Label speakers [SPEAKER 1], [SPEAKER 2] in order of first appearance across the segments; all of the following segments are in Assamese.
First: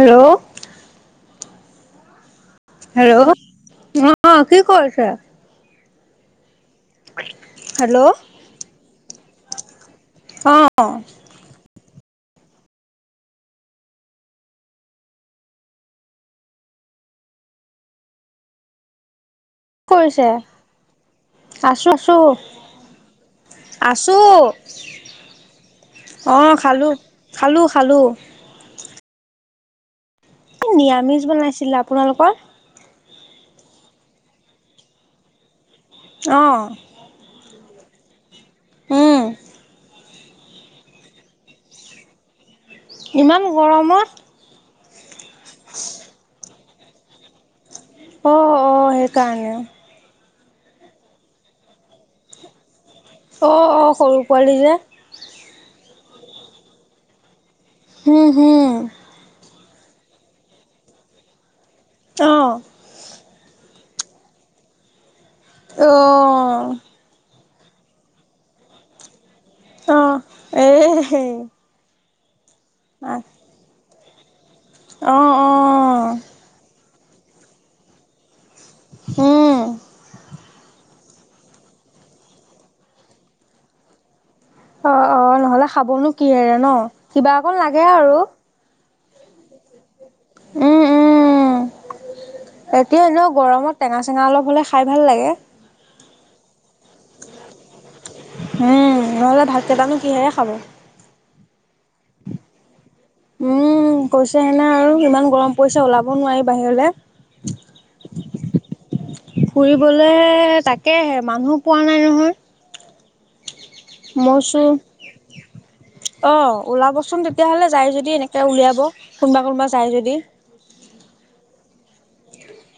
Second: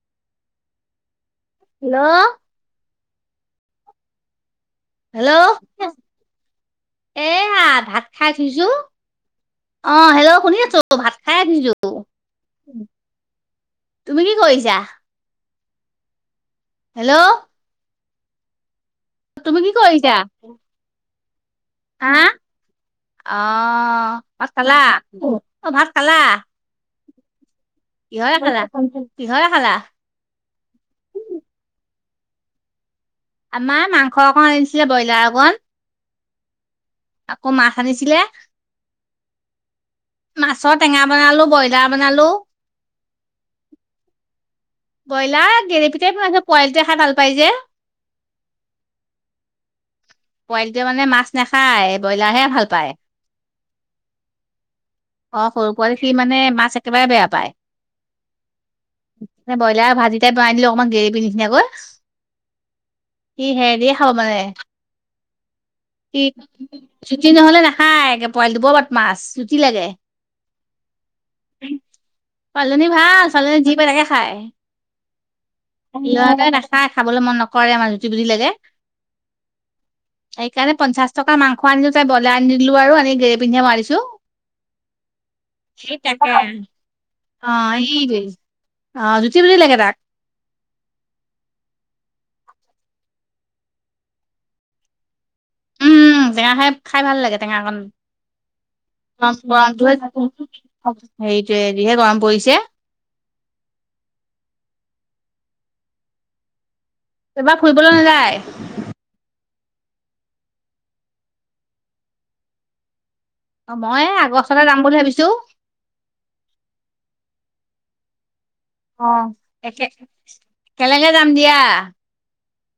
[SPEAKER 1] হেল্ল'।
[SPEAKER 2] হেল্ল'।
[SPEAKER 1] হেল্ল'। অ' কি কৰিছে?
[SPEAKER 2] হেল্ল'। এয়া ভাত
[SPEAKER 1] হেল্ল'
[SPEAKER 2] খাই উঠিছোঁ। অ' হেল্ল'
[SPEAKER 1] অ
[SPEAKER 2] শুনি আছোঁ। ভাত খাই উঠিছোঁ। তুমি কি কৰিছা? হেল্ল'। তুমি কি কৰিছা?
[SPEAKER 1] আছোঁ
[SPEAKER 2] হা
[SPEAKER 1] আছোঁ।
[SPEAKER 2] অ' ভাত খালা, অ' ভাত খালা?
[SPEAKER 1] অ' খালোঁ। খালোঁ খালোঁ।
[SPEAKER 2] কিহৰে খালা? কিহৰে খালা?
[SPEAKER 1] এ, নিৰামিষ বনাইছিলে। আপোনালোকৰ?
[SPEAKER 2] আমাৰ মাংস অকণ আনিছিলে, ব্ৰইলাৰ অকণ।
[SPEAKER 1] অ'।
[SPEAKER 2] আকৌ মাছ আনিছিলে।
[SPEAKER 1] হুম।
[SPEAKER 2] মাছৰ টেঙা বনালোঁ, ব্ৰইলাৰ বনালোঁ।
[SPEAKER 1] ইমান গৰমত?
[SPEAKER 2] ব্ৰইলাৰ গেৰেপিতেই বনাইছে, পোৱালীটোৱে খাই ভাল পাই যে।
[SPEAKER 1] অ', অ' সেইকাৰণে অ'।
[SPEAKER 2] পোৱালিটোৱে মানে মাছ নাখায়, ব্ৰইলাৰহে ভাল পায়।
[SPEAKER 1] অ', অ' সৰু পোৱালি যে।
[SPEAKER 2] অ' সৰু পোৱালী, সি মানে মাছ একেবাৰে বেয়া পায়।
[SPEAKER 1] হু হু।
[SPEAKER 2] ব্ৰইলাৰ ভাজিটাইপ বনাই দিলোঁ অকমান গ্ৰেভি নিচিনাকৈ।
[SPEAKER 1] অ'।
[SPEAKER 2] ই হেৰিৰে খাব মানে।
[SPEAKER 1] অ'।
[SPEAKER 2] ই জুতি নহ'লে নাখায়, একে পোৱালিটো বৰ বত মাছ জুতি লাগে?
[SPEAKER 1] অ এ
[SPEAKER 2] ছোৱালীজনী ভাল ছোৱালীজনী যি পায় তাকে খায়।
[SPEAKER 1] অ অ
[SPEAKER 2] ল'ৰাটোৱে নাখায়। খাবলৈ মন নকৰে, আমাৰ জুতি বুলি লাগে।
[SPEAKER 1] হুম।
[SPEAKER 2] সেইকাৰণে পঞ্চাছ টকাৰ মাংস আনিলোঁ, তাই ব্ৰইলাৰ আনিলোঁ আৰু আনি গেৰীপি নিচিনা বনাই দিছোঁ।
[SPEAKER 1] অ অ নহ'লে
[SPEAKER 2] সেই
[SPEAKER 1] খাবনো
[SPEAKER 2] তাকে।
[SPEAKER 1] কিহেৰে ন কিবা অকণ
[SPEAKER 2] অ'
[SPEAKER 1] লাগে
[SPEAKER 2] ই সি
[SPEAKER 1] আৰু
[SPEAKER 2] অ', জুতি বুধি লাগে তাক।
[SPEAKER 1] উম উম এতিয়া এনেও গৰমত টেঙা চেঙা অলপ হ'লে খাই ভাল লাগে।
[SPEAKER 2] উম টেঙা খাই, খাই ভাল লাগে টেঙা অকণ।
[SPEAKER 1] উম নহ'লে
[SPEAKER 2] গৰমটোহে,
[SPEAKER 1] ভাতকেইটানো কিহেৰে খাব
[SPEAKER 2] হেৰিটোৱেহে গৰম পৰিছে।
[SPEAKER 1] উম্, কৈছো মানে আৰু ইমান গৰম পৰিছে ওলাব নোৱাৰি বাহিৰলৈ।
[SPEAKER 2] এইবাৰ ফুৰিবলৈ নাযায়।
[SPEAKER 1] ফুৰিবলে তাকেহে মানুহো পোৱা নাই নহয়।
[SPEAKER 2] অ', মই আগষ্টতে
[SPEAKER 1] মইছো
[SPEAKER 2] যাম বুলি ভাবিছোঁ।
[SPEAKER 1] অ', ওলাবচোন তেতিয়াহ'লে যাই যদি এনেকে উলিয়াব,
[SPEAKER 2] অ',
[SPEAKER 1] কোনোবা কোনোবা
[SPEAKER 2] একে
[SPEAKER 1] যায় যদি।
[SPEAKER 2] একেলগে যাম দিয়া।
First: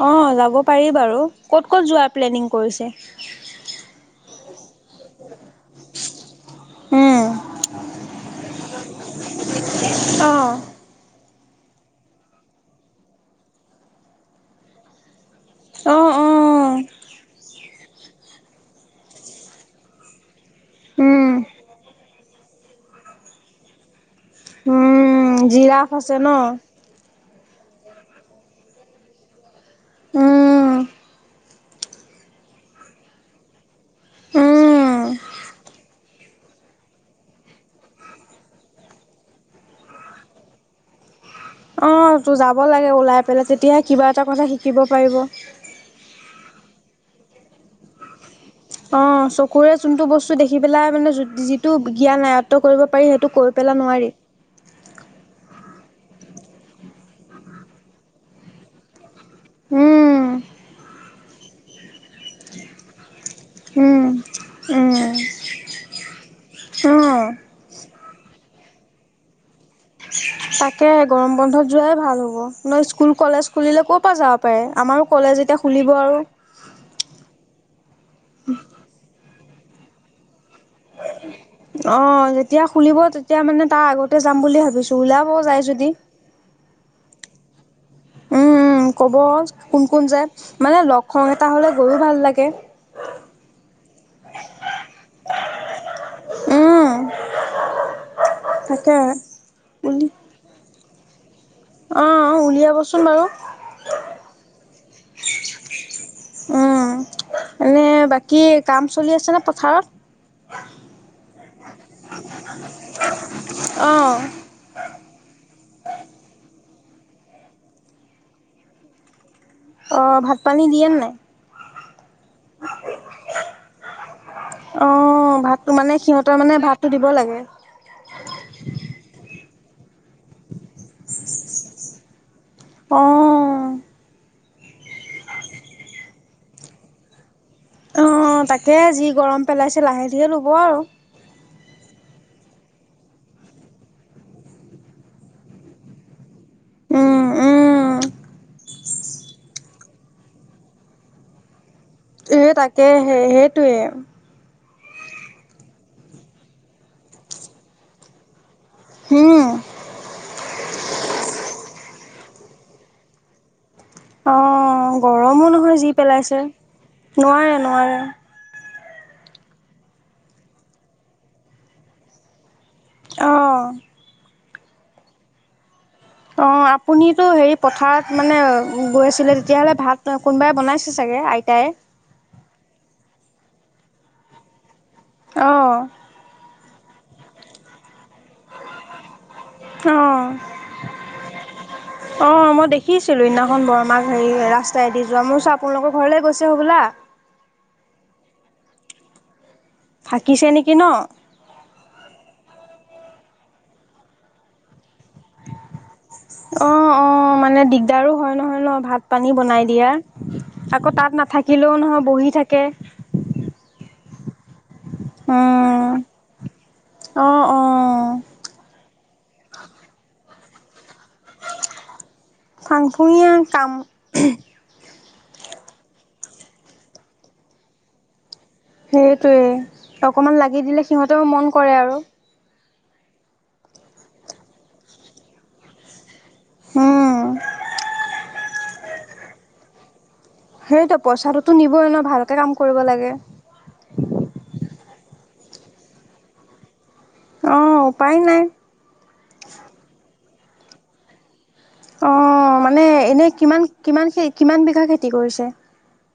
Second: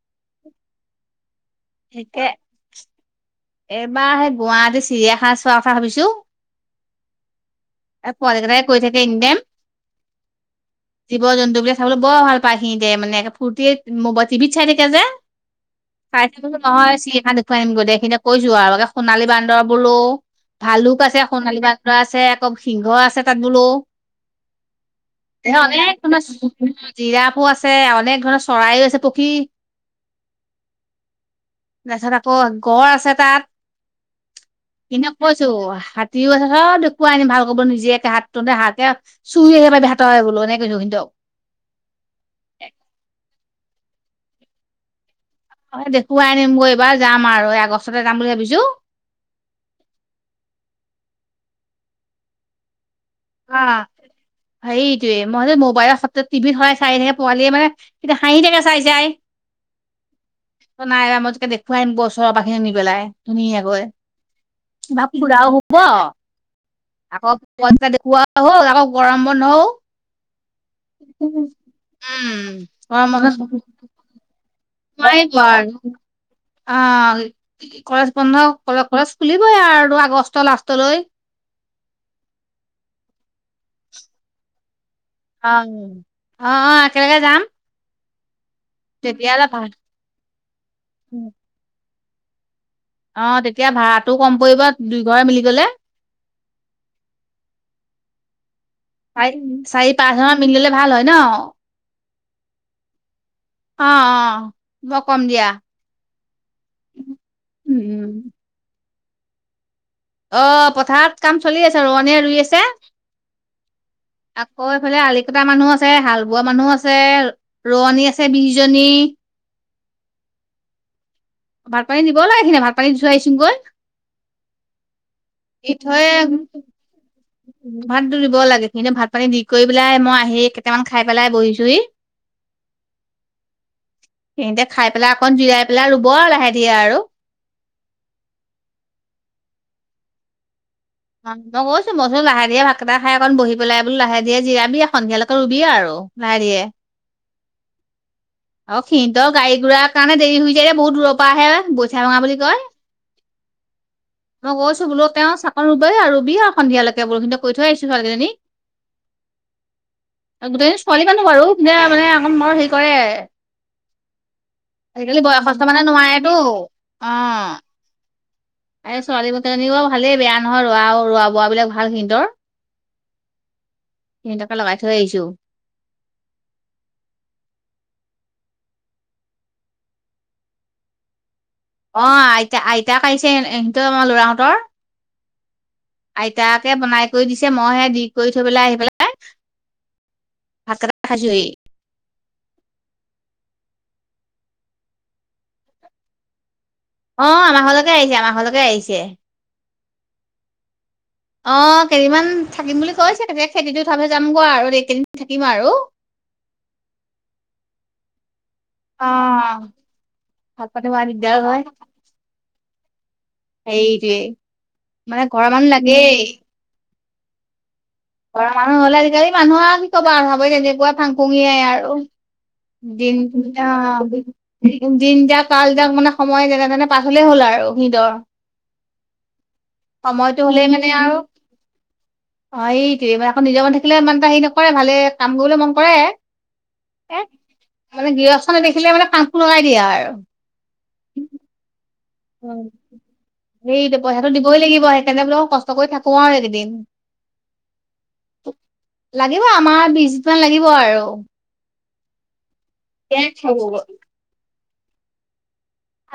[SPEAKER 1] অ', যাব পাৰি বাৰু, ক'ত ক'ত যোৱাৰ
[SPEAKER 2] একে
[SPEAKER 1] প্লেনিং কৰিছে?
[SPEAKER 2] এইবাৰ সেই গুৱাহাটী চিৰিয়াখানা চোৱাৰ কথা ভাবিছোঁ।
[SPEAKER 1] উম
[SPEAKER 2] আমাৰ পোৱালিকেইটাই কৈ থাকে এনিটাইম।
[SPEAKER 1] অ
[SPEAKER 2] জীৱ জন্তু বিলাক চাবলৈ বৰ ভাল পায় সি দে মানে ফুৰ্তিত মো টিভিত চাই থাকে যে।
[SPEAKER 1] অ', অ',
[SPEAKER 2] কৈছো নহয়, চিৰিয়াখানা খন দেখুৱাই আনিম দে, সিদিনাখনৰ কৈছোঁ আৰু লগে সোণালী বান্দৰ বোলো। ভালুক আছে
[SPEAKER 1] উম
[SPEAKER 2] সোণালী বান্দৰ আছে, আকৌ সিংহ আছে তাত বোলো।
[SPEAKER 1] উম
[SPEAKER 2] এ
[SPEAKER 1] জিৰাফ
[SPEAKER 2] অনেক
[SPEAKER 1] আছে
[SPEAKER 2] ধৰণৰ
[SPEAKER 1] ন
[SPEAKER 2] জিৰাফো আছে, অনেক ধৰণৰ চৰাইও আছে, পখী
[SPEAKER 1] উম্,
[SPEAKER 2] তাৰপিছত আকৌ গঁড় আছে তাত,
[SPEAKER 1] উম
[SPEAKER 2] সিদিনা কৈছোঁ। আছে, চব দেখুৱাই আনিম ভাল কৈ নিজে একে হাত তোঁতে হাগে। চুই আহিব পাৰিবি হাতটোই বোলো এনেকৈ কিন্তু।
[SPEAKER 1] অ', তো যাব লাগে ওলাই পেলাই তেতিয়াহে কিবা এটা কথা শিকিব পাৰিব।
[SPEAKER 2] অ', দেখুৱাই আনিমগৈ এইবাৰ, যাম আৰু এই আগষ্টতে যাম বুলি ভাবিছোঁ।
[SPEAKER 1] অ', চকুৰে যোনটো বস্তু দেখি পেলাই মানে যিটো জ্ঞান আয়ত্ব কৰিব পাৰি সেই তো
[SPEAKER 2] অ
[SPEAKER 1] কৈ পেলাই নোৱাৰি।
[SPEAKER 2] সেইটোয়ে, মই মোবাইলত টিভিত সদাই চাই থাকে পোৱালিয়ে মানে, এতিয়া হাঁহি থাকে চাই চাই।
[SPEAKER 1] উম্।
[SPEAKER 2] ত নাই, মই তোকে দেখুৱাই নিম ওচৰৰ পৰা নি পেলাই ধুনীয়াকৈ।
[SPEAKER 1] উম
[SPEAKER 2] বা
[SPEAKER 1] উম
[SPEAKER 2] ফুৰাও হ'ব,
[SPEAKER 1] উম
[SPEAKER 2] আকৌ পইচা ফুৰাও হ'ল আকৌ গৰম বন্ধও
[SPEAKER 1] তাকে গৰম বন্ধত যোৱাই ভাল হ'ব
[SPEAKER 2] উম
[SPEAKER 1] ন স্কুল কলেজ খুলিলে ক'ৰ পৰা যাব পাৰে। আমাৰো কলেজ
[SPEAKER 2] নোৱাৰিটো
[SPEAKER 1] যেতিয়া খুলিব
[SPEAKER 2] আৰু অ', কলেজ বন্ধ কলেজ কলেজ খুলিবই আৰু আগষ্টৰ লাষ্টলৈ।
[SPEAKER 1] অ', যেতিয়া খুলিব তেতিয়া মানে তাৰ আগতে যাম বুলি ভাবিছোঁ।
[SPEAKER 2] অ'অ', একেলগে যাম।
[SPEAKER 1] উম্ উম্, ক'ব
[SPEAKER 2] তেতিয়া অলপ ভাল
[SPEAKER 1] কোন কোন যায়, মানে লগ সংগ এটা হ'লে গৈও ভাল লাগে।
[SPEAKER 2] অ', তেতিয়া ভাড়াটো কম পৰিব দুইঘৰে মিলি গ'লে।
[SPEAKER 1] উম্, তাকে।
[SPEAKER 2] চাৰি চাৰি
[SPEAKER 1] বুলি
[SPEAKER 2] পাঁচ ঘৰমান মিলিলে ভাল হয় ন।
[SPEAKER 1] অ', উলিয়াবচোন বাৰু।
[SPEAKER 2] অ'অ', মই কম দিয়া।
[SPEAKER 1] উম। এনে
[SPEAKER 2] উম্,
[SPEAKER 1] বাকী কাম চলি আছেনে পথাৰত।
[SPEAKER 2] অ', পথাৰত কাম চলি আছে, ৰোৱনীয়ে ৰুই
[SPEAKER 1] অ'।
[SPEAKER 2] আছে। অঁএইফালে আলিকটা মানুহ আছে হাল বোৱা মানুহ আছে ৰোৱনী আছে বিজনী
[SPEAKER 1] অ', ভাত পানী দিয়েনে নাই।
[SPEAKER 2] ভাত পানী দিব লাগে, সিদিনা ভাত পানী দি থই আহিছোঁ গৈ।
[SPEAKER 1] অ', ভাতটো মানে সিহঁতৰ মানে ভাতটো দিব লাগে।
[SPEAKER 2] ভাত দিব লাগে, সিহঁতক ভাত পানী দি কৰি পেলাই মই আহি কেইটামান খাই পেলাই বহিছোঁহি। [unintelligible]
[SPEAKER 1] অ'।
[SPEAKER 2] সেইতে খাই পেলাই অকণ জিৰাই পেলাই ৰুব লাহে ধিয়ে আৰু।
[SPEAKER 1] অ', তাকে যি গৰম পেলাইছে লাহে ধীৰে ৰুব আৰু।
[SPEAKER 2] অ', মই কৈছোঁ মইনো লাহোহে ভাতকেইটা খাইকণ বহিবি পেলাই লাহে জিৰাবি সন্ধিয়ালৈকে ৰুবি আৰু। লাহে ধীৰে।
[SPEAKER 1] উম, উম।
[SPEAKER 2] অ', সিহঁতক গাড়ী গুৰাৰ কাৰণে দেৰি হৈ যায়, যে বহুত দূৰৰ পৰা আহে। ভঙা বুলি
[SPEAKER 1] এই
[SPEAKER 2] কয়
[SPEAKER 1] তাকে সে সেইটোৱে।
[SPEAKER 2] মই গৈছো বোলো, তেওঁ চাকোন ৰুবই আৰু সন্ধিয়ালৈকে বোলো খিনি কৈ থৈ আহিছোঁ ছোৱালীকেইজনীক।
[SPEAKER 1] উম,
[SPEAKER 2] গোটেইকেইজনী ছোৱালী মানুহ বাৰু সিহঁতে মানে আক মোৰ হে
[SPEAKER 1] অ'
[SPEAKER 2] আজিকালি
[SPEAKER 1] গৰমো
[SPEAKER 2] বয়সস্থ
[SPEAKER 1] নহয়
[SPEAKER 2] মানুহে
[SPEAKER 1] যি
[SPEAKER 2] নোৱাৰেটো
[SPEAKER 1] পেলাইছে।
[SPEAKER 2] অ'।
[SPEAKER 1] নোৱাৰে নোৱাৰে
[SPEAKER 2] এই ছোৱালী কেইজনী ভালেই বেয়া নহয়, ৰোৱা, ৰোৱা বোৱা বিলাক ভাল সিহঁতৰ।
[SPEAKER 1] অ'।
[SPEAKER 2] সিহঁতকে লগাই থৈ আহিছোঁ।
[SPEAKER 1] অ', আপুনিতো হেৰি পথাৰত মানে গৈ আছিলে, তেতিয়াহ'লে ভাত কোনোবাই বনাইছে? ছে চাগে আইতাই।
[SPEAKER 2] অ', আইতা, আইতাক আহিছে ইহঁতৰ লৰাহঁতৰ।
[SPEAKER 1] অ'।
[SPEAKER 2] আইতাকে বনাই কৰি দিছে, মই হে দি কৰি থৈ পেলাই আহি পেলাই।
[SPEAKER 1] অ'।
[SPEAKER 2] ভাত কেইটা [unintelligible]
[SPEAKER 1] অ', মই দেখিছিলোঁ সেইদিনাখন বৰমাক হেৰি ৰাস্তাইদি যোৱা, মই বোলোঁ আপোনালোকৰ ঘৰলৈ গৈছে হ'বলা।
[SPEAKER 2] অ', আমাৰ ঘৰলৈকে আহিছে আমাৰ ঘৰলৈকে আহিছে।
[SPEAKER 1] থাকিছে নেকি ন?
[SPEAKER 2] অ', কেইদিনমান থাকিম বুলি কৈছে, কেতিয়া খেতিটো উঠালে যাম গে আৰু এই কেইদিন থাকিম আৰু।
[SPEAKER 1] অ', অ'মানে দিগদাৰো হয় নহয় ন
[SPEAKER 2] অ
[SPEAKER 1] ভাত পানী বনাই দিয়া।
[SPEAKER 2] ভাত পানী
[SPEAKER 1] আকৌ
[SPEAKER 2] খোৱা
[SPEAKER 1] তাত
[SPEAKER 2] দিগদাৰ হয়
[SPEAKER 1] নাথাকিলেওঁ নহয় বহি থাকে।
[SPEAKER 2] এইটোৱেই মানে ঘৰ মানুহ লাগেই।
[SPEAKER 1] অ', অ'।
[SPEAKER 2] মানুহ হ'লে আজিকালি মানুহ আৰু কি ক'বা, আৰু ভাব তেনেকুৱা ফাং খুঙে আৰু।
[SPEAKER 1] ফাংফুঙীয়া কাম
[SPEAKER 2] দিন। দিন দাক কালটাক মানে সময় যেনে তেনে পাৰ হ'লে হ'ল আৰু সিহঁতৰ।
[SPEAKER 1] সেইটোৱেই অকণমান
[SPEAKER 2] সময়টো
[SPEAKER 1] লাগি
[SPEAKER 2] হলেই
[SPEAKER 1] দিলে
[SPEAKER 2] মানে আৰু
[SPEAKER 1] সিহঁতেও মন কৰে আৰু।
[SPEAKER 2] অ', এইটোৱেই মানে আকৌ নিজৰ মন থাকিলে ইমান এটা হেৰি নকৰে, ভালে কাম কৰিবলৈ মন কৰে।
[SPEAKER 1] উম
[SPEAKER 2] এ, মানে গৃহস্থ নেদেখিলে মানে ফাং ফুং লগাই দিয়া আৰু।
[SPEAKER 1] সেইটো পইচাটোতো নিবই ন, ভালকৈ কাম কৰিব লাগে।
[SPEAKER 2] সেইটো পইচাটো দই লাগিব সেইকাৰণে বোলে কষ্ট কৰি থাকো আৰু একেইদিন।
[SPEAKER 1] অ', উপায় নাই।
[SPEAKER 2] লাগিব আমাৰ বিশ দিন মান লাগিব আৰু।
[SPEAKER 1] অ', মানে এনেই কিমান, কিমান, কিমান বিঘা খেতি কৰিছে।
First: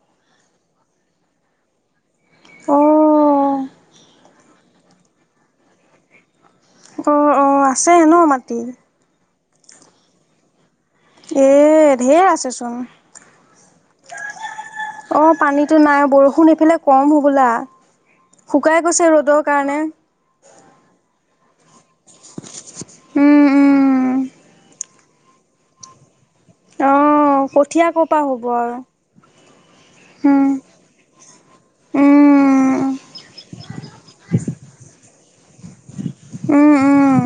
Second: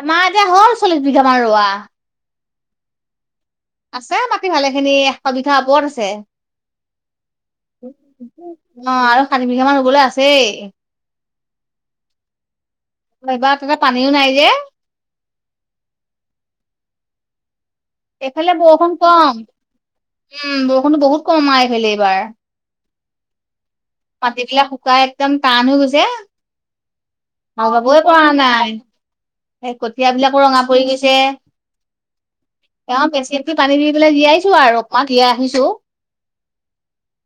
[SPEAKER 2] আমাৰ এতিয়া হ'ল চল্লিশ বিঘামান ৰোৱা।
[SPEAKER 1] অ'।
[SPEAKER 2] আছে মাটি ভালে খিনি এশ বিঘা ওপৰত আছে।
[SPEAKER 1] অ অ আছে ন মাটি
[SPEAKER 2] অ', আৰু ষাঠি বিঘা মান ৰুবলৈ আছেই।
[SPEAKER 1] এ, ধেৰ আছেচোন।
[SPEAKER 2] অ', এইবাৰ তাতে পানীও নাই যে।
[SPEAKER 1] অ', পানীতো নাই বৰষুণ এইফালে কম হ'বলা।
[SPEAKER 2] এইফালে
[SPEAKER 1] শুকাই
[SPEAKER 2] বৰষুণ
[SPEAKER 1] গৈছে
[SPEAKER 2] কম।
[SPEAKER 1] ৰ'দৰ কাৰণে
[SPEAKER 2] উম, বৰষুণতো বহুত কমাই আহিল এইবাৰ।
[SPEAKER 1] উম উম
[SPEAKER 2] মাটিবিলাক শুকাই একদম টান হৈ গৈছে।
[SPEAKER 1] অ
[SPEAKER 2] হাল
[SPEAKER 1] কঠীয়া
[SPEAKER 2] বাবয়ে
[SPEAKER 1] ক'ৰ
[SPEAKER 2] পৰা
[SPEAKER 1] হ'ব
[SPEAKER 2] নাই।
[SPEAKER 1] আৰু
[SPEAKER 2] সেই কঠিয়াবিলাকো
[SPEAKER 1] উম
[SPEAKER 2] ৰঙা পৰি গৈছে।
[SPEAKER 1] উম
[SPEAKER 2] তেওঁ পেচিকেট পানী দি পেলাই জীয়াইছো আৰু অকমান জীয়াই ৰাখিছোঁ।
[SPEAKER 1] উম, উম।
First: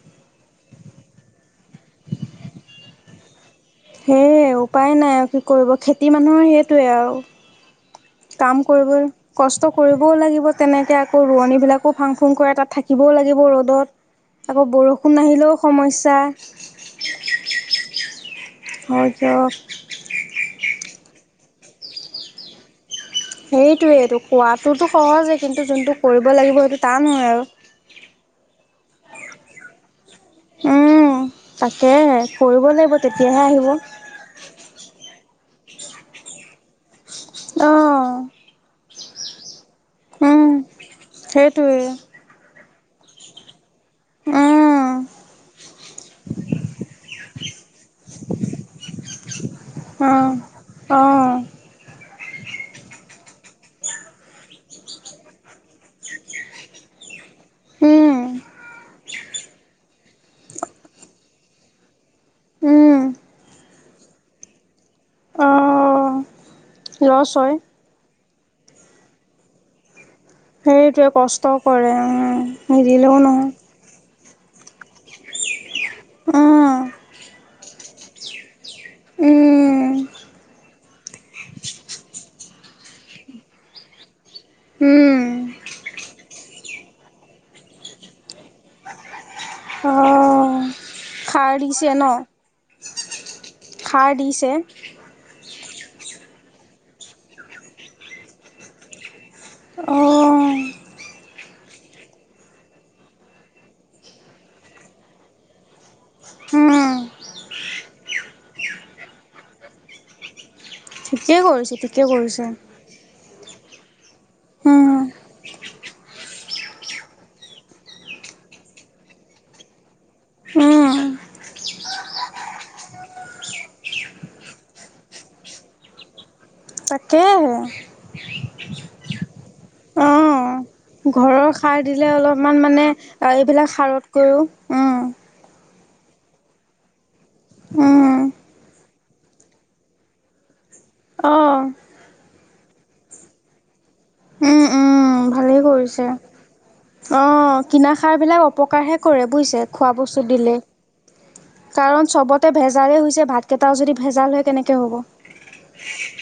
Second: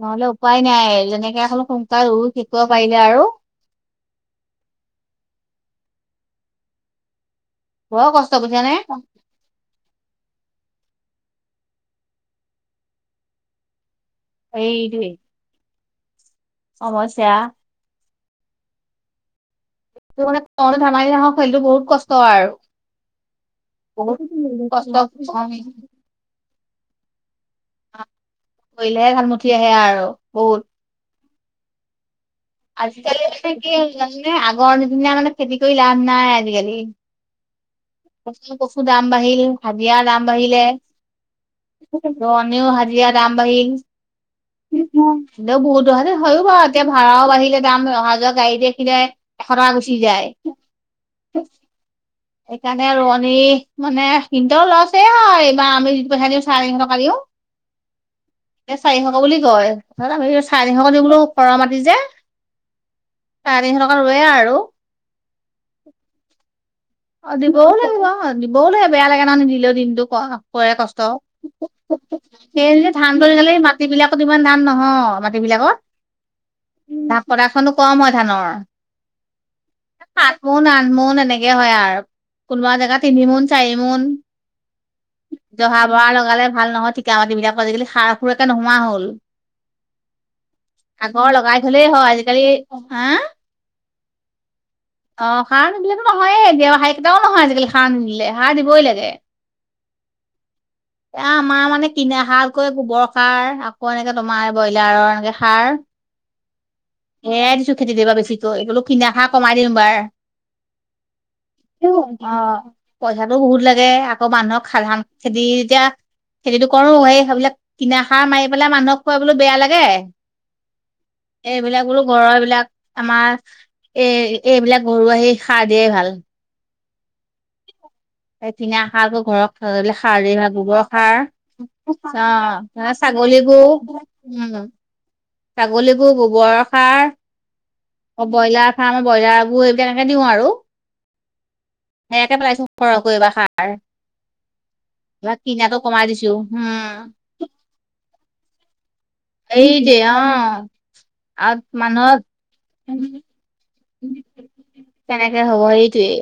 [SPEAKER 2] নহলে উপায় নাই যেনেকে এখন সোনকালে ৰুই শেষ কৰিব পাৰিলে আৰু।
[SPEAKER 1] সেয়ে উপায় নাই আৰু কি কৰিব খেতি মানুহৰ সেইটোৱে আৰু।
[SPEAKER 2] বৰ কষ্ট
[SPEAKER 1] কাম
[SPEAKER 2] বুইছা নে
[SPEAKER 1] কৰিব। কষ্ট কৰিবও লাগিব তেনেকে আকৌ ৰোৱনী বিলাকো ফাং ফুং কৰে তাত থাকিবও লাগিব ৰ'দত। আকৌ
[SPEAKER 2] এইটোৱে
[SPEAKER 1] বৰষুণ আহিলেও সমস্যা।
[SPEAKER 2] সমস্যা।
[SPEAKER 1] হয় দিয়ক।
[SPEAKER 2] সেইটো মানে খোৱাতো ধেমালি নহয় সেইটো বহুত কষ্ট আৰু।
[SPEAKER 1] সেইটোৱেই
[SPEAKER 2] বহুত
[SPEAKER 1] খোৱাতো
[SPEAKER 2] কষ্ট
[SPEAKER 1] সহজেই কিন্তু যোনটো কৰিব লাগিব সেইটো তান হয় আৰু।
[SPEAKER 2] কৰিলেহে ভাত মুঠি আহে আৰু বহুত।
[SPEAKER 1] উম, তাকে কৰিব লাগিব
[SPEAKER 2] আজিকালি
[SPEAKER 1] তেতিয়াহে
[SPEAKER 2] মানে
[SPEAKER 1] আহিব।
[SPEAKER 2] কি আগৰ নিদিনা মানে খেতি কৰি লাভ নাই
[SPEAKER 1] অ
[SPEAKER 2] আজিকালি দাম বাহিল হাজিৰা দাম
[SPEAKER 1] উম।
[SPEAKER 2] বাঢ়িলে।
[SPEAKER 1] সেইটোৱে
[SPEAKER 2] ৰোৱনি হাজিৰা দাম বাঢ়িল।
[SPEAKER 1] উম
[SPEAKER 2] এও বহুতো হয়ও বাৰু এতিয়া ভাড়াও আহিলে দাম অহা যোৱা গাড়ী দেখিলে এশ টকা গুচি
[SPEAKER 1] অ
[SPEAKER 2] যায়।
[SPEAKER 1] অ
[SPEAKER 2] [inaudible] সেইকাৰণে ৰোৱনী মানে সিহণতৰো লচে হয় এইবাৰ আমি যিটো দিওঁ চাৰে তিনিশ টকা দিওঁ।
[SPEAKER 1] উম
[SPEAKER 2] এ চাৰিশ বুলি কয় আমি চাৰিশ কে দিও বোলো সৰহ মাটি যে।
[SPEAKER 1] উম
[SPEAKER 2] চাৰে তিনিশ টকা ৰুয়ে আৰু।
[SPEAKER 1] অ লছ
[SPEAKER 2] অ',
[SPEAKER 1] হয়।
[SPEAKER 2] দিবও লাগিব দিবওে বেয়া লাগে ন নিদিলেও দিনটো ক কৰে কষ্ট
[SPEAKER 1] সেইটোৱে কৰে উম,
[SPEAKER 2] সেই ধান
[SPEAKER 1] নিদিলেও
[SPEAKER 2] পৰি
[SPEAKER 1] নহয়
[SPEAKER 2] গালে মাত মাটিবিলাকত ইমান ধান নহয় মাটিবিলাকত।
[SPEAKER 1] উম।
[SPEAKER 2] তাত প্ৰডাক্টচন কম হয় ধানৰ।
[SPEAKER 1] উম,
[SPEAKER 2] সাত মোন আঠমোন এনেকে হয় আৰু। কোনোবা জেগাত তিনি মোন চাৰি মোন।
[SPEAKER 1] উম,
[SPEAKER 2] জহা বৰা লগালে ভাল নহয় ঠিকা মাটিববিলাকত আজিকালি সাৰ সুৰ একে নোহোৱা হ'ল। [inaudible]
[SPEAKER 1] অ'।
[SPEAKER 2] আগৰ
[SPEAKER 1] সাৰ
[SPEAKER 2] লগাই থ'লেই
[SPEAKER 1] দিছে ন?
[SPEAKER 2] হয় আজিকালি হা?
[SPEAKER 1] সাৰ দিছে অ',
[SPEAKER 2] অ', সাৰ নিদিলেতো নহয়ে এতিয়া সাৰ কেইটাও নহয় আজিকালি সাৰ নিদিলে সাৰ দিবই লাগে।
[SPEAKER 1] অ'।
[SPEAKER 2] এ আমাৰ মানে কিনা সাৰ কৈ গোবৰ সাৰ আকৌ এনেকে তোমাৰ ব্ৰইলাৰৰ এনেকে সাৰ।
[SPEAKER 1] উম,
[SPEAKER 2] হেয়াই দিছো খেতি দিবা বেছিকৈ এইবোলো কিনা সাৰ কমাই দিম এবাৰ। [inaudible]
[SPEAKER 1] ঠিকেই কৰিছে ঠিকে কৰিছে
[SPEAKER 2] পইচাটো বহুত লাগে আকৌ মানুহক
[SPEAKER 1] উম,
[SPEAKER 2] সাধাৰান খেতি এতিয়া খেতিটো কৰো সেই সেইবিলাক কিনা সাৰ মাৰি পেলাই মানুহক খুৱাবলৈ বেয়া লাগে।
[SPEAKER 1] উম,
[SPEAKER 2] এইবিলাক বোলো ঘৰৰ এইবিলাক আমাৰ এই এইবিলাক ঘৰুৱা এই সাৰ দিয়ে ভাল।
[SPEAKER 1] তাকেহে।
[SPEAKER 2] এই কিনা খাৰটো ঘৰত সাৰ যে হোৱা
[SPEAKER 1] অ',
[SPEAKER 2] গোবৰ সাৰ।
[SPEAKER 1] ঘৰৰ সাৰ দিলে অলপমান মানে
[SPEAKER 2] অ', ছাগলী গো
[SPEAKER 1] এইবিলাক সাৰতকৈও
[SPEAKER 2] উম।
[SPEAKER 1] উম,
[SPEAKER 2] ছাগলী গো গোবৰ সাৰ।
[SPEAKER 1] উম,
[SPEAKER 2] অ', ব্ৰইলাৰ ফাৰ্ম ব্ৰইলাৰ গো এইবিল এনেকে দিওঁ আৰু।
[SPEAKER 1] অ',
[SPEAKER 2] সেয়াকে পেলাইছো সৰহকৈ সাৰ।
[SPEAKER 1] উম, উম,
[SPEAKER 2] ইয়াত
[SPEAKER 1] ভালেই
[SPEAKER 2] কিনাটো কমাই
[SPEAKER 1] কৰিছে।
[SPEAKER 2] দিছো।
[SPEAKER 1] অ' কিনা সাৰ বিলাক অপকাৰহে কৰে বুজিছে
[SPEAKER 2] এই দে
[SPEAKER 1] খোৱা বস্তু দিলে।
[SPEAKER 2] অ', আৰু
[SPEAKER 1] কাৰণ
[SPEAKER 2] মানুহৰ
[SPEAKER 1] চবতে ভেজালেই হৈছে ভাতকেইটাও যদি ভেজাল হয় কেনেকৈ হ'ব।
[SPEAKER 2] কেনেকে হ'ব সেইটোয়ে।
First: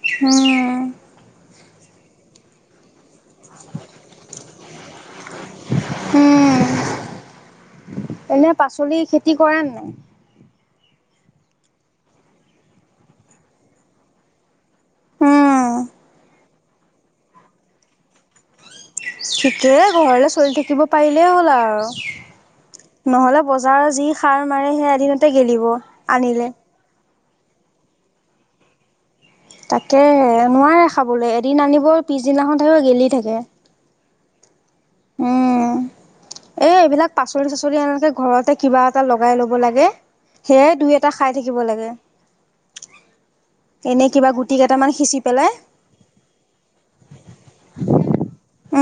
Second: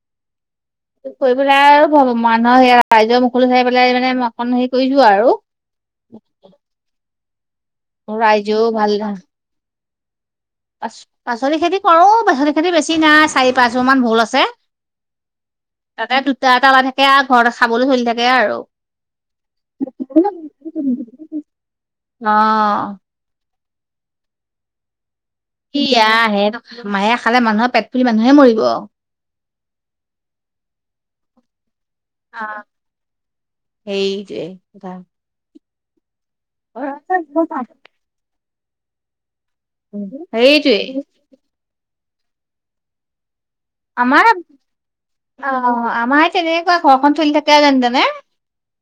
[SPEAKER 1] উম।
[SPEAKER 2] কৰি পেলাই আৰু মানুহৰ সে ৰাইজৰ মুখলৈ চাই পেলাই মানে মই অকণ হেৰি কৰিছো আৰু।
[SPEAKER 1] উম,
[SPEAKER 2] ৰাইজ ভাল ধান
[SPEAKER 1] কৰেনে নাই।
[SPEAKER 2] পাচলি খেতি কৰো, পাচলি খেতি বেছি নাই চাৰি পাঁচবোৰ মান ভোল আছে। তাতে দুটা এটা ওলাই থাকে আৰু ঘৰতে খাবলৈ চলি থাকে আৰু।
[SPEAKER 1] ঠিকেই ঘৰলে চলি থাকিব পাৰিলেই হ'ল আৰু।
[SPEAKER 2] অ',
[SPEAKER 1] নহ'লে বজাৰৰ যি সাৰ মাৰে সেই আধি
[SPEAKER 2] ই আই সেয়া খালে মানুহহে খালে মানুহৰ পেট ফুলি মানুহে মৰিব।
[SPEAKER 1] তাকে নোৱাৰে খাবলৈ এদিন আনিব পিছদিনাখন থাকিব গেলি থাকে।
[SPEAKER 2] সেইটোৱেই কথা।
[SPEAKER 1] উম এই এইবিলাক পাচলি চাচলি এনেকে ঘৰত কিবা এটা লগাই ল'ব লাগে সেয়াই
[SPEAKER 2] সেইটোৱে
[SPEAKER 1] দুই এটা খাই থাকিব লাগে। এনেই
[SPEAKER 2] আমাৰ
[SPEAKER 1] কিবা গুটি কেইটামান সিঁচি পেলাই
[SPEAKER 2] অ' আমাৰে তেনেকুৱা ঘৰখন চলি থাকে যেনতেনে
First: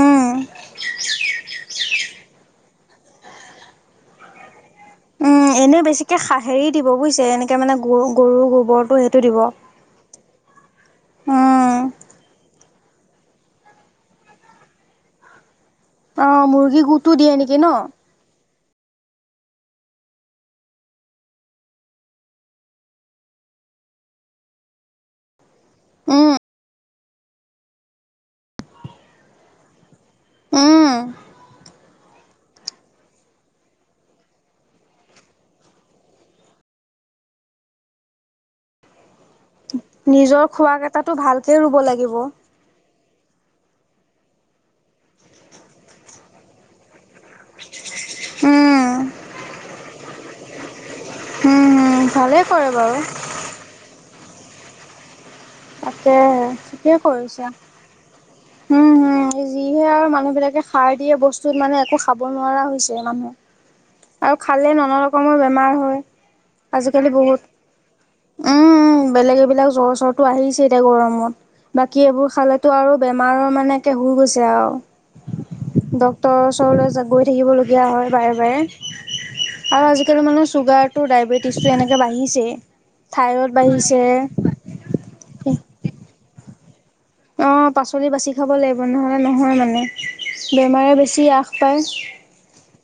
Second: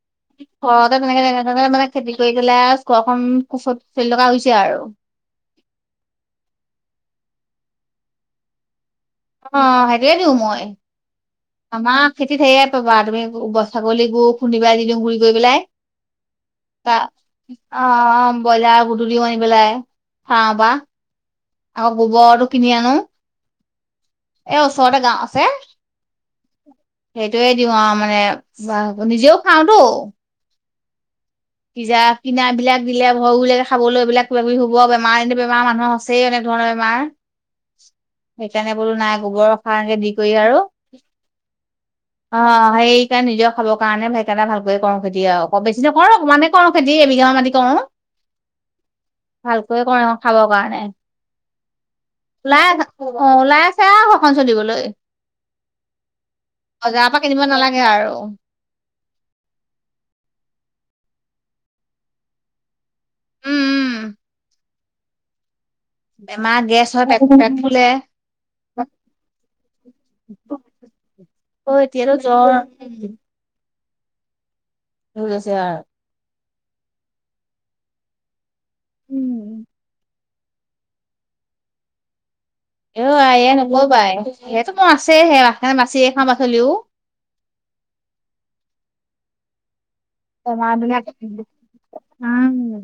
[SPEAKER 1] উম।
[SPEAKER 2] ঘৰতে তেনেকে যেনে তেনে মানে খেতি কৰি পেলাই ঘৰখন চলি থকা হৈছে আৰু।
[SPEAKER 1] উম এনে বেছিকে হেৰি দিব বুজিছে এনেকে মানে গ গৰু গোৱৰটো সেইটো দিব।
[SPEAKER 2] অ' হেইতোয়ে দিওঁ মই।
[SPEAKER 1] উম
[SPEAKER 2] আমাৰ খেতিত হেয়ে পাবা তুমি ছাগলী গু খুন্দিবাই দি দিওঁ গুৰি কৰি পেলাই।
[SPEAKER 1] অ মুৰ্গী
[SPEAKER 2] তা
[SPEAKER 1] গোটো দিয়ে নেকি ন
[SPEAKER 2] অ' ব্ৰইলাৰ গুটো দিওঁ আনি পেলাই ফাৰ্মৰ পা। আকৌ গোবৰটো কিনি আনো এ ওচৰতে গাওঁ আছে।
[SPEAKER 1] উম।
[SPEAKER 2] সেইটোয়ে দিওঁ আৰু মানে নিজেও খাওঁতো।
[SPEAKER 1] উম।
[SPEAKER 2] পিয়াজ কিনা বিলাক দিলে ভয়ো লাগে খাবলৈ এই বিলাক কিবা কিবি হ'ব বেমাৰ। এনেই বেমাৰ মানুহৰ আছেই। অনেক ধৰণৰ বেমাৰ সেইকাৰণে বোলো নাই গোবৰ সাৰকে দি কৰি
[SPEAKER 1] নিজৰ
[SPEAKER 2] আৰু
[SPEAKER 1] খোৱা কেইটাটো ভালকে ৰুব লাগিব
[SPEAKER 2] অ' সেই এতিয়া নিজৰ খাবৰ কাৰণে হেইকাৰনে এটিয়া ভালকে কৰো খেতি আৰু, অলপ কৰো, বেছি নকৰো। সমানে কৰো খেতি, এবিঘা মান কৰো।
[SPEAKER 1] উম।
[SPEAKER 2] ভালকৈয়ে ক'ৰো খাবৰ কাৰণে।
[SPEAKER 1] উম ভালেই
[SPEAKER 2] ওলাই
[SPEAKER 1] কৰে
[SPEAKER 2] আছে
[SPEAKER 1] বাৰু
[SPEAKER 2] অ' ওলাই আছে আৰু ঘৰখন চলিবলৈ।
[SPEAKER 1] তাকে ঠিকে
[SPEAKER 2] বজাৰৰ পৰা কিনিব
[SPEAKER 1] কৰিছে।
[SPEAKER 2] নালাগে আৰু।
[SPEAKER 1] উম হুম যিহে আৰু মানুহ বিলাকে সাৰ দিয়ে বস্তুত মানে একো খাব নোৱাৰা হৈছে মানুহে।
[SPEAKER 2] উম
[SPEAKER 1] আৰু খালে নানা ৰকমৰ বেমাৰ হয়।
[SPEAKER 2] বেমাৰ গেছ হয়,
[SPEAKER 1] আজিকালি বহুত
[SPEAKER 2] পেত ফুলে।
[SPEAKER 1] উম বেলেগ এইবিলাক জ্বৰ চৰটো আহিছে এতিয়া
[SPEAKER 2] আকৌ
[SPEAKER 1] গৰমত। বাকী
[SPEAKER 2] এতিয়াতো
[SPEAKER 1] এইবোৰ
[SPEAKER 2] জ্বৰ
[SPEAKER 1] খালেতো আৰু বেমাৰৰ মানেকে হৈ গৈছে আৰু।
[SPEAKER 2] হুই গৈছে আৰু।
[SPEAKER 1] ড্ক্তৰৰ ওচৰলৈ গৈ থাকিবলগীয়া হয় বাৰে বাৰে।
[SPEAKER 2] উম।
[SPEAKER 1] আৰু আজিকালি মানে চুগাৰ টো ডায়বেটিছ টো এনেকে বাঢ়িছেই।
[SPEAKER 2] অ' আই এইয়া নকবাই সেইটো মোৰ আছেই আৰু সেইহে বাচি খাওঁ পাচলিও।
[SPEAKER 1] অ' পাচলি বাচি খাব লাগিব নহ'লে নহয় মানে
[SPEAKER 2] বেমাৰ
[SPEAKER 1] বেমাৰে
[SPEAKER 2] বিলাক
[SPEAKER 1] বেছি আশ পায়।
[SPEAKER 2] উম